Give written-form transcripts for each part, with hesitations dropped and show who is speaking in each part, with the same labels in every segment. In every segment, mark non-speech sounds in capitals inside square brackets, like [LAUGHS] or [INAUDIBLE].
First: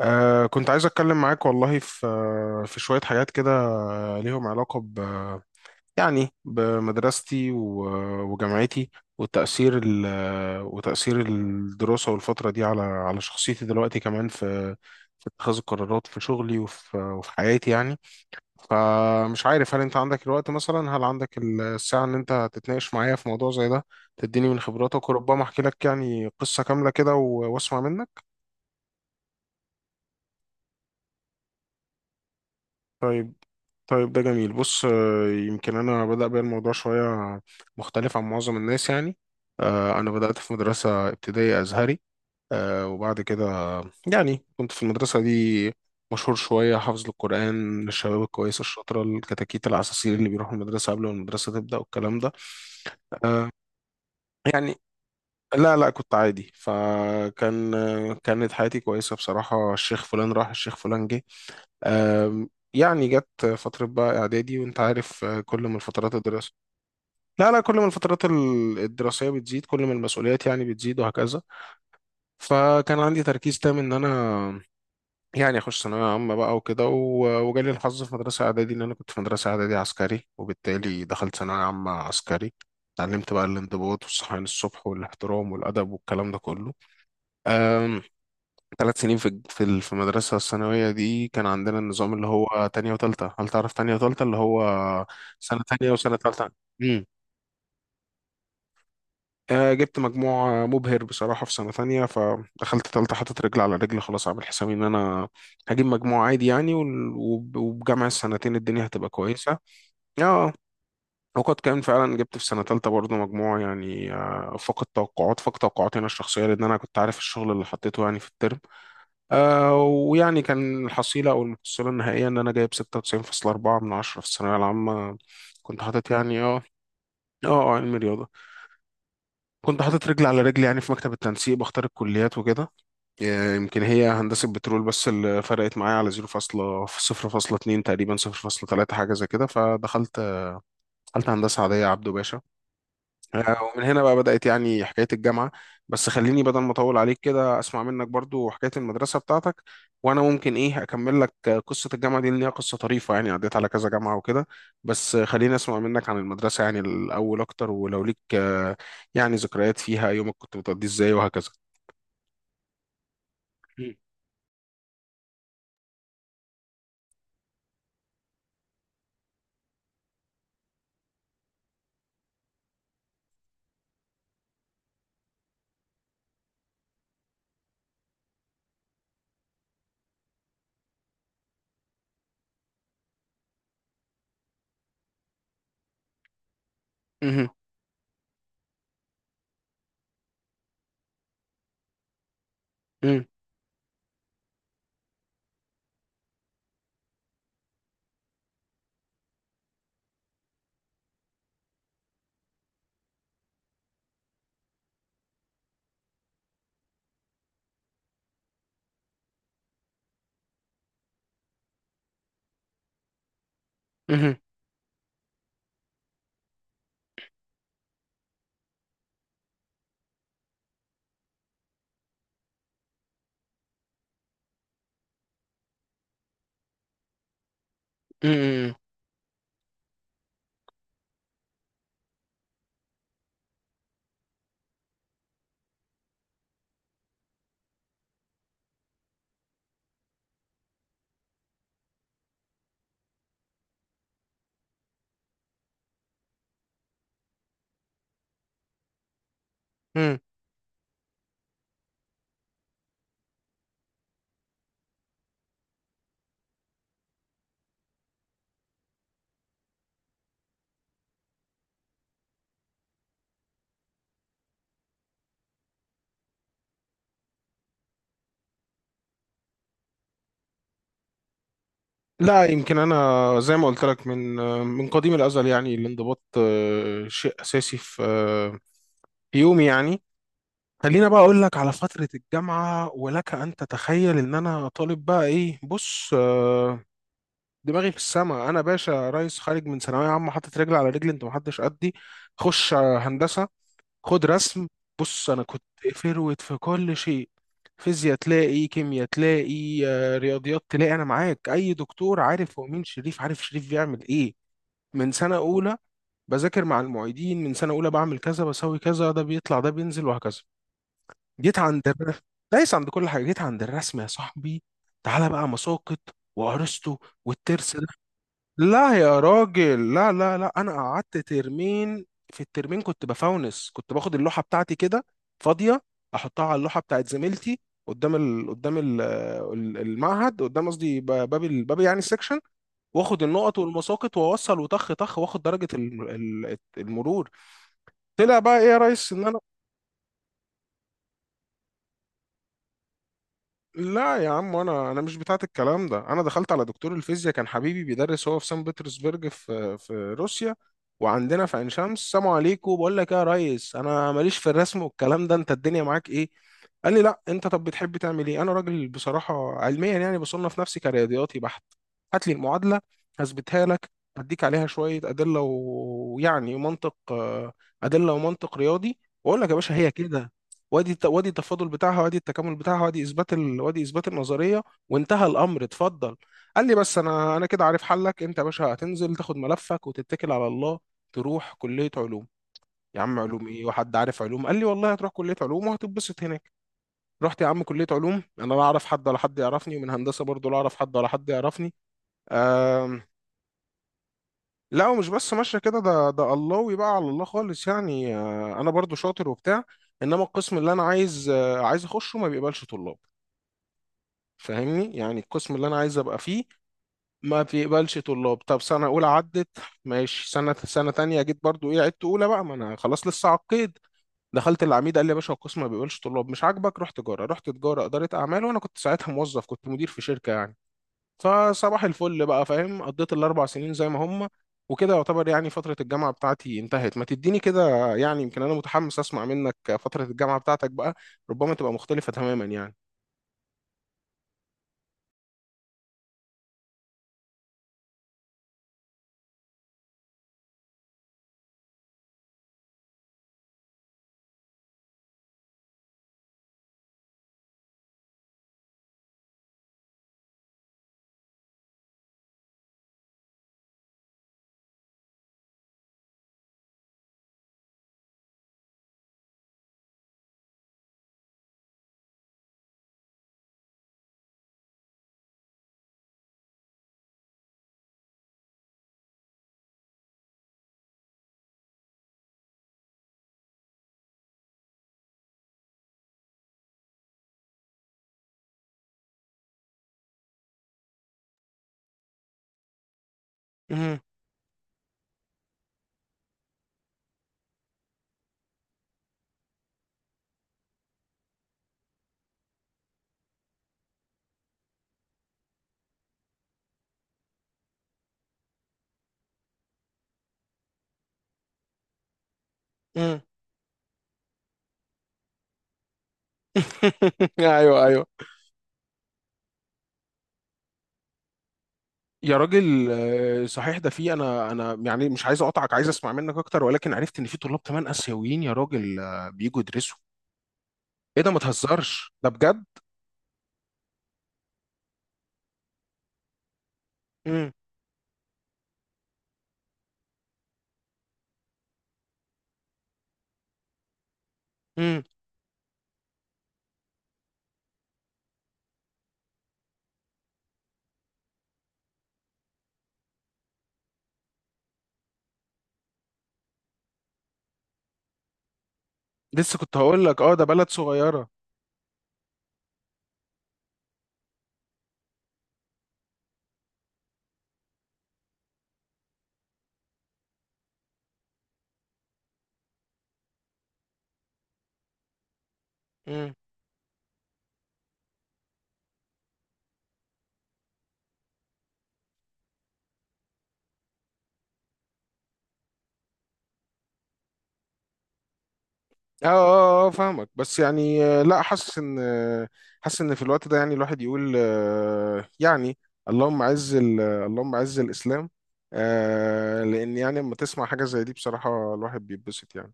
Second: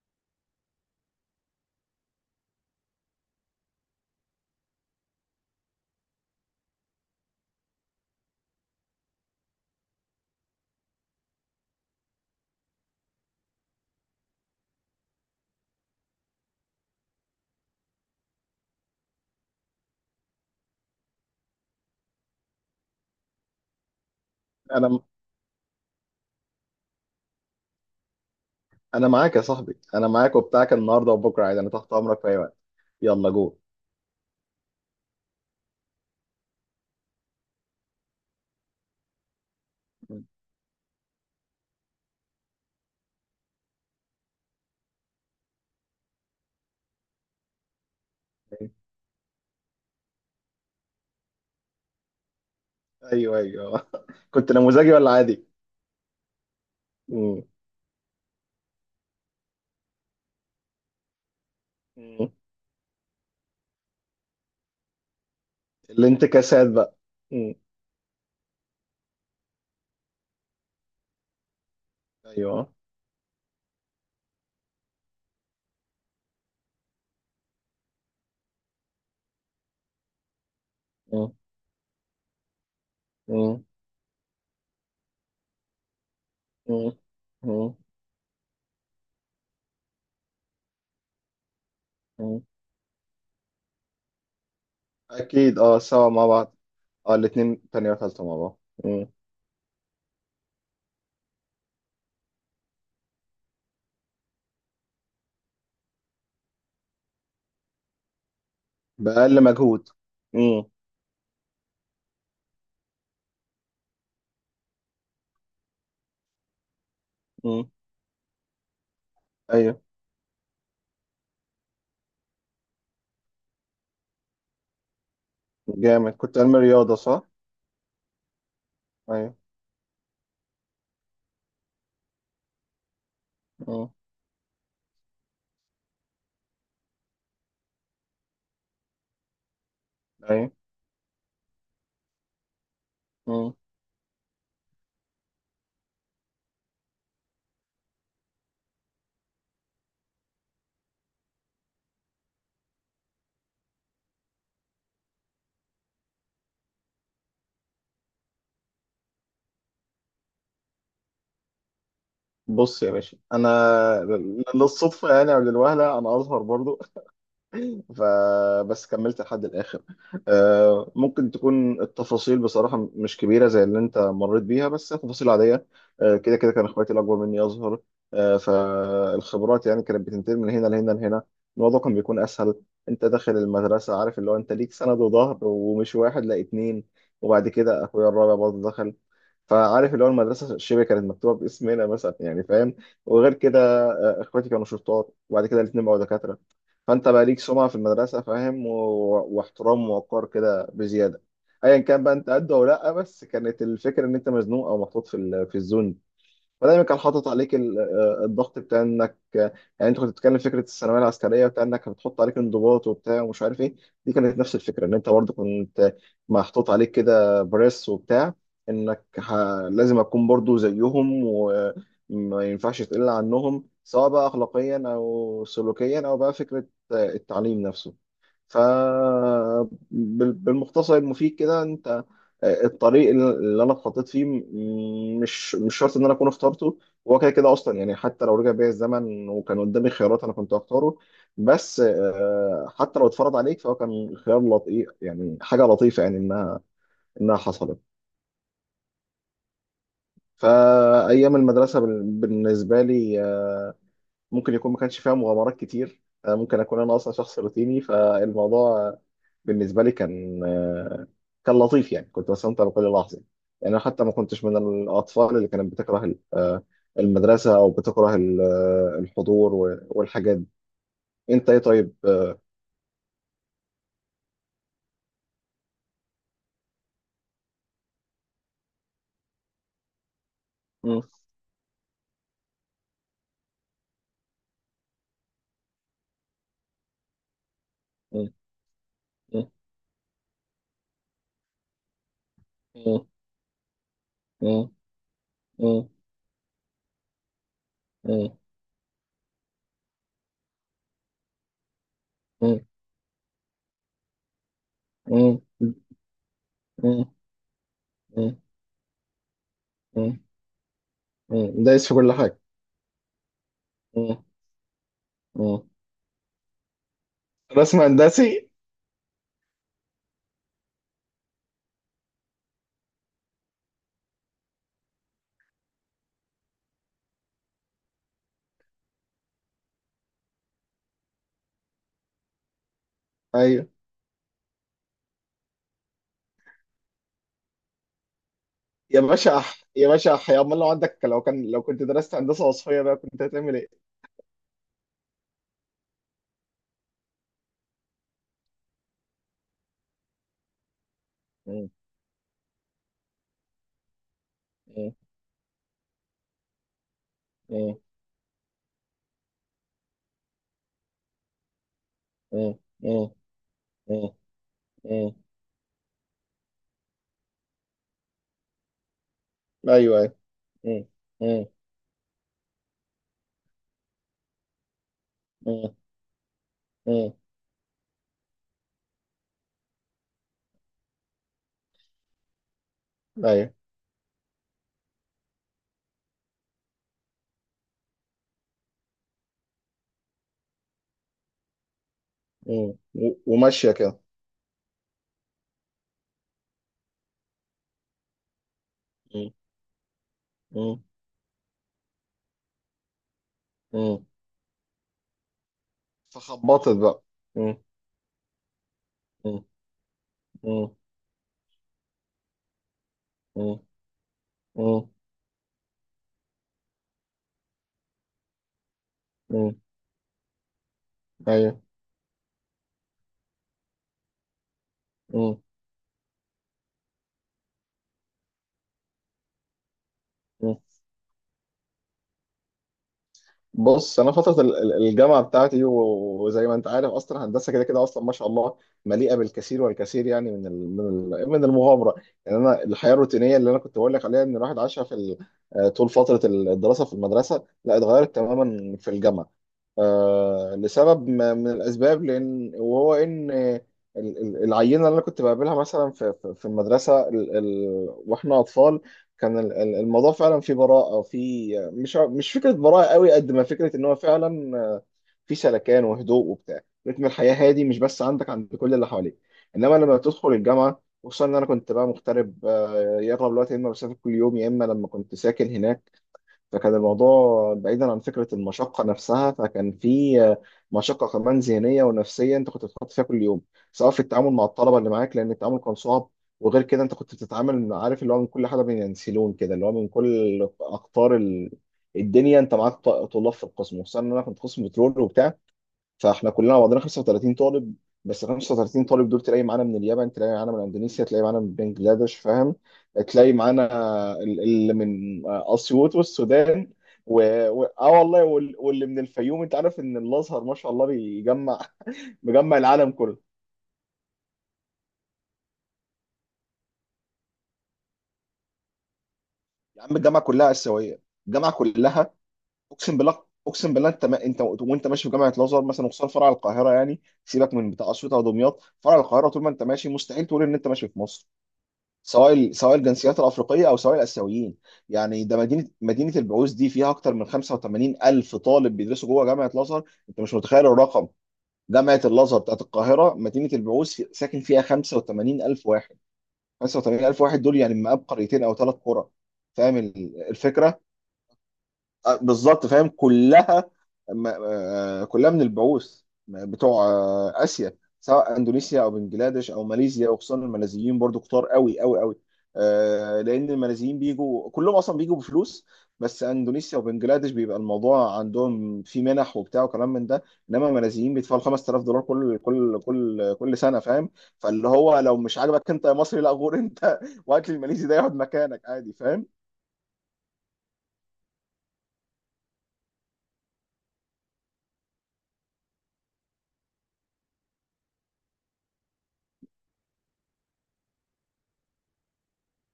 Speaker 1: كنت عايز أتكلم معاك والله في شوية حاجات كده، ليهم علاقة يعني بمدرستي و- وجامعتي، والتأثير ال وتأثير الدراسة والفترة دي على شخصيتي دلوقتي كمان في اتخاذ القرارات في شغلي وفي حياتي يعني. فمش عارف، هل أنت عندك الوقت مثلا؟ هل عندك الساعة إن أنت تتناقش معايا في موضوع زي ده، تديني من
Speaker 2: انا
Speaker 1: خبراتك، وربما أحكي لك يعني قصة كاملة كده و- وأسمع منك.
Speaker 2: انا معاك يا صاحبي، انا معاك وبتاعك النهارده وبكره عادي، انا تحت امرك في اي وقت. يلا
Speaker 1: طيب.
Speaker 2: جو.
Speaker 1: طيب، ده جميل. بص، يمكن انا بدأ بيا الموضوع شوية مختلف عن معظم الناس يعني. انا بدأت في مدرسة ابتدائية ازهري، وبعد كده يعني كنت في المدرسة دي مشهور شوية، حافظ للقرآن، للشباب الكويسة الشاطرة الكتاكيت العساسين اللي بيروحوا المدرسة قبل ما المدرسة تبدأ والكلام ده.
Speaker 2: ايوه،
Speaker 1: آه،
Speaker 2: ايوه، [LAUGHS] كنت
Speaker 1: يعني
Speaker 2: نموذجي ولا عادي؟
Speaker 1: لا، لا، كنت عادي.
Speaker 2: مم.
Speaker 1: فكان آه، كانت حياتي كويسة بصراحة، الشيخ فلان راح الشيخ فلان جه.
Speaker 2: مم.
Speaker 1: يعني جت فترة بقى إعدادي، وأنت عارف، كل ما الفترات الدراسية...
Speaker 2: الانتكاسات بقى.
Speaker 1: لا،
Speaker 2: مم.
Speaker 1: لا، كل ما الفترات الدراسية بتزيد، كل ما المسؤوليات يعني بتزيد وهكذا.
Speaker 2: ايوه.
Speaker 1: فكان عندي تركيز تام إن أنا يعني أخش ثانوية عامة بقى وكده، و- وجالي الحظ في مدرسة إعدادي إن أنا كنت في مدرسة إعدادي عسكري، وبالتالي
Speaker 2: مم.
Speaker 1: دخلت ثانوية عامة عسكري. اتعلمت بقى
Speaker 2: مم.
Speaker 1: الانضباط والصحيان الصبح والاحترام والأدب والكلام ده كله.
Speaker 2: مم. مم.
Speaker 1: 3 سنين في الج- في ال- في المدرسة الثانوية دي كان عندنا النظام اللي
Speaker 2: مم.
Speaker 1: هو تانية وتالتة. هل تعرف تانية وتالتة؟ اللي هو
Speaker 2: اكيد،
Speaker 1: سنة
Speaker 2: اه،
Speaker 1: تانية
Speaker 2: سوا
Speaker 1: وسنة
Speaker 2: مع
Speaker 1: تالتة.
Speaker 2: بعض.
Speaker 1: امم
Speaker 2: اه، الاتنين تانية وتالتة مع بعض. مم.
Speaker 1: جبت مجموع مبهر بصراحة في سنة تانية، فدخلت تالتة حطيت رجل على رجل، خلاص عامل حسابي إن أنا هجيب مجموع عادي يعني، وال- وب- وبجمع السنتين الدنيا هتبقى
Speaker 2: بأقل
Speaker 1: كويسة.
Speaker 2: مجهود.
Speaker 1: اه،
Speaker 2: مم.
Speaker 1: وقد كان فعلا، جبت في سنة تالتة برضه مجموع يعني، فقد توقعاتي أنا الشخصية، لأن أنا كنت عارف الشغل اللي
Speaker 2: مم.
Speaker 1: حطيته يعني في الترم.
Speaker 2: ايوه.
Speaker 1: ويعني كان الحصيلة أو المحصلة النهائية إن أنا جايب 96.4 من عشرة في الثانوية العامة. كنت حاطط
Speaker 2: جامد، كنت
Speaker 1: يعني،
Speaker 2: علمي
Speaker 1: اه.
Speaker 2: رياضة صح؟
Speaker 1: اه، علم رياضة.
Speaker 2: ايوه.
Speaker 1: كنت حاطط رجل على رجل يعني في مكتب التنسيق بختار الكليات وكده، يمكن
Speaker 2: مم.
Speaker 1: هي هندسة بترول، بس اللي فرقت معايا على 0.0.2 تقريبا، 0.3 حاجة زي كده. فدخلت
Speaker 2: ايوه.
Speaker 1: دخلت هندسة عادية، عبده باشا.
Speaker 2: مم.
Speaker 1: ومن هنا بقى بدأت يعني حكاية الجامعة. بس خليني بدل ما أطول عليك كده أسمع منك برضو حكاية المدرسة بتاعتك، وأنا ممكن إيه أكمل لك قصة الجامعة دي، لأن هي قصة طريفة يعني، عديت على كذا جامعة وكده. بس خليني أسمع منك عن المدرسة يعني الأول أكتر، ولو ليك يعني ذكريات فيها، يومك كنت بتقضيه إزاي وهكذا.
Speaker 2: بص يا باشا، انا للصدفه يعني او للوهله انا ازهر برضو. [LAUGHS] فبس كملت لحد الاخر. ممكن تكون التفاصيل بصراحه مش كبيره زي اللي انت مريت بيها، بس تفاصيل عاديه. كده كده كان اخواتي الاكبر مني ازهر. فالخبرات يعني كانت بتنتقل من هنا لهنا لهنا. الموضوع كان بيكون اسهل. انت داخل المدرسه عارف اللي هو انت ليك سند وظهر، ومش واحد، لا اتنين.
Speaker 1: مهم.
Speaker 2: وبعد كده اخويا الرابع برضه دخل. فعارف اللي هو المدرسه شبه كانت مكتوبه باسمنا مثلا، يعني فاهم.
Speaker 1: مهم.
Speaker 2: وغير كده اخواتي كانوا شرطات، وبعد كده الاثنين بقوا دكاتره. فانت بقى ليك سمعه في المدرسه فاهم و... واحترام ووقار كده بزياده. ايا كان بقى انت قد او لا، بس كانت الفكره ان انت مزنوق او محطوط في الزون. فدايما كان حاطط عليك الضغط بتاع انك يعني انت كنت بتتكلم فكره الثانويه العسكريه بتاع انك بتحط عليك انضباط وبتاع ومش عارف ايه. دي
Speaker 1: مهم.
Speaker 2: كانت نفس الفكره ان انت برضه كنت محطوط عليك كده بريس وبتاع، انك ح... لازم اكون برضه زيهم وما ينفعش تقل عنهم، سواء بقى اخلاقيا او سلوكيا او بقى فكره التعليم نفسه.
Speaker 1: مهم.
Speaker 2: فبالمختصر المفيد كده، انت الطريق اللي انا اتحطيت فيه مش شرط ان انا اكون اخترته. هو كده كده اصلا، يعني حتى لو رجع بيا الزمن وكان قدامي خيارات انا كنت هختاره. بس حتى لو اتفرض عليك فهو كان خيار لطيف، يعني حاجه لطيفه يعني انها حصلت.
Speaker 1: مهم.
Speaker 2: فايام المدرسه بالنسبه لي ممكن يكون ما كانش فيها مغامرات كتير. ممكن اكون انا اصلا شخص روتيني، فالموضوع بالنسبه لي كان لطيف، يعني كنت بستمتع بكل لحظه. يعني انا حتى ما كنتش من الاطفال اللي كانت بتكره المدرسه او بتكره الحضور والحاجات دي. انت ايه طيب؟
Speaker 1: لا، يمكن انا زي ما قلت لك من قديم الازل يعني، الانضباط شيء اساسي في يومي يعني.
Speaker 2: م-
Speaker 1: خلينا بقى اقول لك على فترة الجامعة، ولك ان تتخيل ان انا طالب بقى ايه. بص، دماغي في
Speaker 2: م-
Speaker 1: السما، انا باشا ريس
Speaker 2: م-
Speaker 1: خارج من ثانوية عامة حاطط رجل على رجل، انت محدش قدي. خش
Speaker 2: م-
Speaker 1: هندسة، خد رسم. بص انا كنت
Speaker 2: م- م-
Speaker 1: فروت في كل شيء، فيزياء
Speaker 2: م-
Speaker 1: تلاقي، كيمياء تلاقي، رياضيات تلاقي، انا معاك اي دكتور.
Speaker 2: م-
Speaker 1: عارف
Speaker 2: م-
Speaker 1: هو مين شريف؟ عارف شريف بيعمل ايه؟ من سنة اولى بذاكر مع
Speaker 2: م-
Speaker 1: المعيدين، من سنة اولى بعمل
Speaker 2: م-
Speaker 1: كذا بسوي كذا، ده بيطلع ده بينزل
Speaker 2: م-
Speaker 1: وهكذا. جيت عند
Speaker 2: دايس في كل
Speaker 1: الرسم.
Speaker 2: حاجه.
Speaker 1: دايس عند كل حاجه، جيت عند الرسم يا
Speaker 2: م-
Speaker 1: صاحبي. تعالى بقى
Speaker 2: م.
Speaker 1: مساقط وارسطو والترس
Speaker 2: رسم
Speaker 1: ده.
Speaker 2: هندسي.
Speaker 1: لا يا راجل، لا، لا، لا، انا قعدت ترمين. في الترمين كنت بفونس، كنت باخد اللوحه بتاعتي كده فاضيه، احطها على اللوحه بتاعت زميلتي المعهد، قدام قصدي باب يعني السكشن، واخد النقط
Speaker 2: ايوه
Speaker 1: والمساقط واوصل وطخ طخ، واخد درجه المرور. طلع بقى ايه يا
Speaker 2: يا
Speaker 1: ريس،
Speaker 2: باشا، يا باشا حيا، امال لو عندك لو كان لو كنت درست هندسه وصفيه بقى كنت هتعمل ايه؟
Speaker 1: لا يا عم، انا انا مش بتاعت الكلام ده. انا دخلت على دكتور الفيزياء، كان حبيبي بيدرس هو في سان بطرسبرج في روسيا، وعندنا في عين
Speaker 2: مم.
Speaker 1: شمس. سلام عليكم، بقول لك إيه يا ريس، انا ماليش في الرسم
Speaker 2: مم.
Speaker 1: والكلام ده، انت الدنيا معاك ايه؟ قال لي لا، انت طب
Speaker 2: مم.
Speaker 1: بتحب تعمل ايه؟ انا راجل بصراحه علميا يعني بصنف نفسي كرياضياتي بحت، هات لي
Speaker 2: مم.
Speaker 1: المعادله
Speaker 2: مم.
Speaker 1: هثبتها لك،
Speaker 2: مم.
Speaker 1: هديك عليها شويه
Speaker 2: مم.
Speaker 1: ادله و- ويعني منطق، ادله ومنطق رياضي، واقول لك يا باشا هي
Speaker 2: ايوه. ايوه.
Speaker 1: كده.
Speaker 2: مم.
Speaker 1: وادي
Speaker 2: مم.
Speaker 1: التفاضل بتاعها، وادي التكامل بتاعها، وادي اثبات النظريه، وانتهى الامر،
Speaker 2: مم.
Speaker 1: اتفضل. قال لي بس
Speaker 2: مم.
Speaker 1: انا كده عارف حلك، انت يا باشا هتنزل تاخد ملفك وتتكل على الله، تروح كليه علوم. يا عم، علوم
Speaker 2: ايوه.
Speaker 1: ايه؟ وحد عارف علوم! قال لي والله هتروح كليه علوم وهتتبسط هناك. رحت يا عم كليه علوم، انا لا اعرف حد ولا حد يعرفني، ومن هندسه برضه لا اعرف حد ولا حد يعرفني.
Speaker 2: مم.
Speaker 1: آم...
Speaker 2: وماشيه كده.
Speaker 1: لا، ومش بس ماشيه كده، ده الله بقى على الله خالص يعني، انا برضه شاطر
Speaker 2: مم.
Speaker 1: وبتاع، انما القسم اللي انا
Speaker 2: مم.
Speaker 1: عايز اخشه ما بيقبلش طلاب.
Speaker 2: مم.
Speaker 1: فاهمني؟ يعني القسم اللي انا عايز ابقى فيه
Speaker 2: فخبطت بقى.
Speaker 1: ما
Speaker 2: مم.
Speaker 1: بيقبلش طلاب. طب، سنه اولى
Speaker 2: مم.
Speaker 1: عدت ماشي، سنه
Speaker 2: مم.
Speaker 1: سنه تانية جيت برضو ايه، عدت اولى بقى، ما انا خلاص لسه
Speaker 2: مم.
Speaker 1: عقيد. دخلت
Speaker 2: مم.
Speaker 1: العميد قال لي يا باشا، القسم ما بيقبلش طلاب، مش عاجبك روح تجاره. رحت تجاره، اداره اعمال، وانا كنت ساعتها موظف،
Speaker 2: مم.
Speaker 1: كنت مدير في شركه يعني.
Speaker 2: ايوه.
Speaker 1: فصباح الفل بقى، فاهم، قضيت ال4 سنين زي ما هم وكده، يعتبر يعني فتره الجامعه بتاعتي انتهت. ما تديني كده، يعني يمكن انا متحمس اسمع منك فتره الجامعه
Speaker 2: مم.
Speaker 1: بتاعتك بقى، ربما تبقى مختلفه تماما يعني.
Speaker 2: بص، انا فتره الجامعه بتاعتي، وزي ما انت عارف اصلا هندسه كده كده اصلا ما شاء الله، مليئه بالكثير والكثير يعني من المغامره. يعني انا الحياه الروتينيه اللي انا كنت بقول لك عليها ان الواحد عاشها في ال- آه، طول فتره الدراسه في المدرسه، لا اتغيرت تماما في الجامعه. لسبب من الأسباب، لأن وهو إن ال- العينة اللي أنا كنت بقابلها مثلا في المدرسة، ال ال وإحنا أطفال، كان الموضوع فعلا فيه براءة، مش مش فكرة براءة قوي، قد ما فكرة إن هو فعلا في سلكان وهدوء وبتاع. رتم الحياة هادي مش بس عندك، عند كل اللي حواليك. إنما لما تدخل الجامعة، خصوصا إن أنا كنت بقى مغترب، يقرب الوقت يا إما بسافر كل يوم، يا إما لما كنت ساكن هناك. فكان الموضوع بعيدا عن فكرة المشقة نفسها، فكان في آه، مشقة كمان ذهنية ونفسية انت كنت بتتحط فيها كل يوم. سواء في التعامل مع الطلبة اللي معاك، لأن التعامل كان صعب. وغير كده انت كنت بتتعامل عارف اللي هو من كل حاجة، بينسلون كده اللي هو من كل أقطار الدنيا. انت معاك طلاب في القسم، وخصوصا ان انا كنت قسم بترول وبتاع. فاحنا كلنا بعضنا 35 طالب. بس 35 طالب دول، تلاقي معانا من اليابان، تلاقي معانا من اندونيسيا، تلاقي معانا من بنجلاديش فاهم.
Speaker 1: مهم.
Speaker 2: تلاقي معانا اللي من اسيوط والسودان و...
Speaker 1: [LAUGHS] ايوه،
Speaker 2: اه
Speaker 1: ايوه.
Speaker 2: والله، واللي من الفيوم، انت عارف ان الازهر ما شاء الله بيجمع
Speaker 1: يا
Speaker 2: مجمع
Speaker 1: راجل،
Speaker 2: العالم كله.
Speaker 1: صحيح ده، في انا يعني مش عايز اقطعك، عايز اسمع منك اكتر، ولكن عرفت ان في طلاب كمان اسيويين، يا راجل، بيجوا
Speaker 2: يا
Speaker 1: يدرسوا.
Speaker 2: عم الجامعه كلها اسيويه.
Speaker 1: ايه ده! ما
Speaker 2: الجامعه
Speaker 1: تهزرش،
Speaker 2: كلها،
Speaker 1: ده بجد.
Speaker 2: اقسم بالله، اقسم بالله، انت ما... انت وانت ماشي في جامعه الازهر مثلا، وخصوصا فرع القاهره، يعني
Speaker 1: امم
Speaker 2: سيبك من بتاع اسيوط او دمياط، فرع القاهره طول ما انت ماشي مستحيل تقول ان انت ماشي في مصر، سواء سواء الجنسيات الافريقيه او سواء الاسيويين.
Speaker 1: امم
Speaker 2: يعني ده مدينه البعوث، دي فيها اكتر من 85 الف طالب بيدرسوا جوه جامعه الازهر، انت مش متخيل الرقم. جامعه الازهر بتاعت القاهره، مدينه البعوث ساكن فيها 85 الف واحد. 85 الف واحد دول، يعني مقاب قريتين او ثلاث قرى.
Speaker 1: لسه كنت
Speaker 2: فاهم
Speaker 1: هقول لك، اه، ده بلد
Speaker 2: الفكره؟
Speaker 1: صغيره.
Speaker 2: بالظبط، فاهم كلها كلها من البعوث، بتوع اسيا، سواء اندونيسيا او بنجلاديش او ماليزيا، وخصوصا الماليزيين برضو كتار قوي قوي قوي. لان الماليزيين بيجوا كلهم اصلا بيجوا بفلوس. بس
Speaker 1: امم
Speaker 2: اندونيسيا وبنجلاديش بيبقى الموضوع عندهم في منح وبتاع وكلام من ده. انما الماليزيين بيدفعوا 5000 دولار كل سنه فاهم. فاللي هو لو مش عاجبك انت يا مصري، لا غور انت [LAUGHS] وهات لي الماليزي ده يقعد مكانك عادي.
Speaker 1: اه، اه، اه، فاهمك. بس يعني، لا، حاسس ان في الوقت ده يعني الواحد يقول، يعني، اللهم عز الاسلام، لان يعني لما تسمع حاجه زي دي بصراحه الواحد بيتبسط يعني.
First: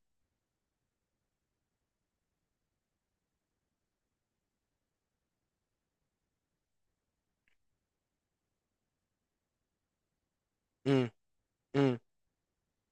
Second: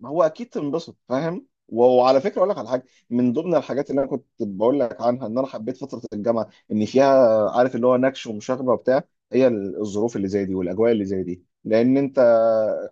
Speaker 2: ما هو اكيد تنبسط فاهم. وعلى فكره اقول لك على حاجه. من ضمن الحاجات اللي انا كنت بقول لك عنها ان انا حبيت فتره الجامعه، ان فيها عارف اللي هو نكش ومشاغبه وبتاع. هي الظروف اللي زي دي والاجواء اللي زي دي، لان
Speaker 1: امم
Speaker 2: انت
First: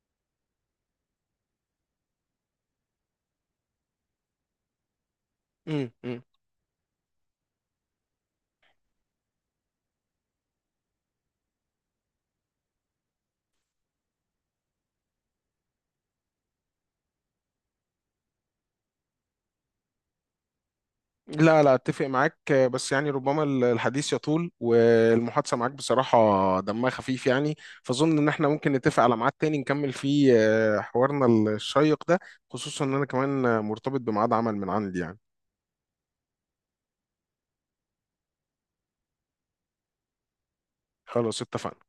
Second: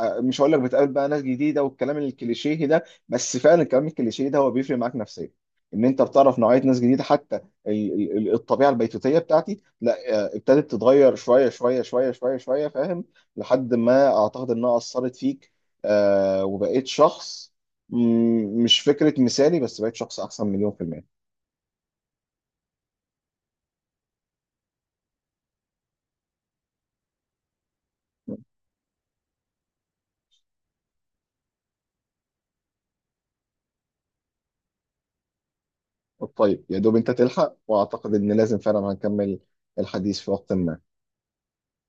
Speaker 2: مش هقول لك بتقابل بقى ناس جديده والكلام الكليشيه ده، بس فعلا الكلام الكليشيه ده هو بيفرق معاك نفسيا. ان
Speaker 1: امم
Speaker 2: انت
Speaker 1: امم
Speaker 2: بتعرف نوعيه ناس جديده، حتى الطبيعه البيتوتيه بتاعتي لا، ابتدت تتغير شويه شويه شويه شويه شويه فاهم، لحد ما اعتقد انها اثرت فيك. وبقيت شخص، مش فكرة مثالي، بس بقيت شخص أحسن مليون في المية.
Speaker 1: لا، لا، اتفق معاك، بس يعني ربما الحديث يطول، والمحادثه معاك بصراحه دمها خفيف يعني. فاظن ان احنا ممكن نتفق على ميعاد تاني نكمل فيه حوارنا الشيق ده، خصوصا ان انا كمان مرتبط بميعاد عمل من عندي يعني.
Speaker 2: طيب، يا دوب أنت تلحق، وأعتقد إن لازم فعلا هنكمل الحديث في وقت ما.
Speaker 1: خلاص، اتفقنا.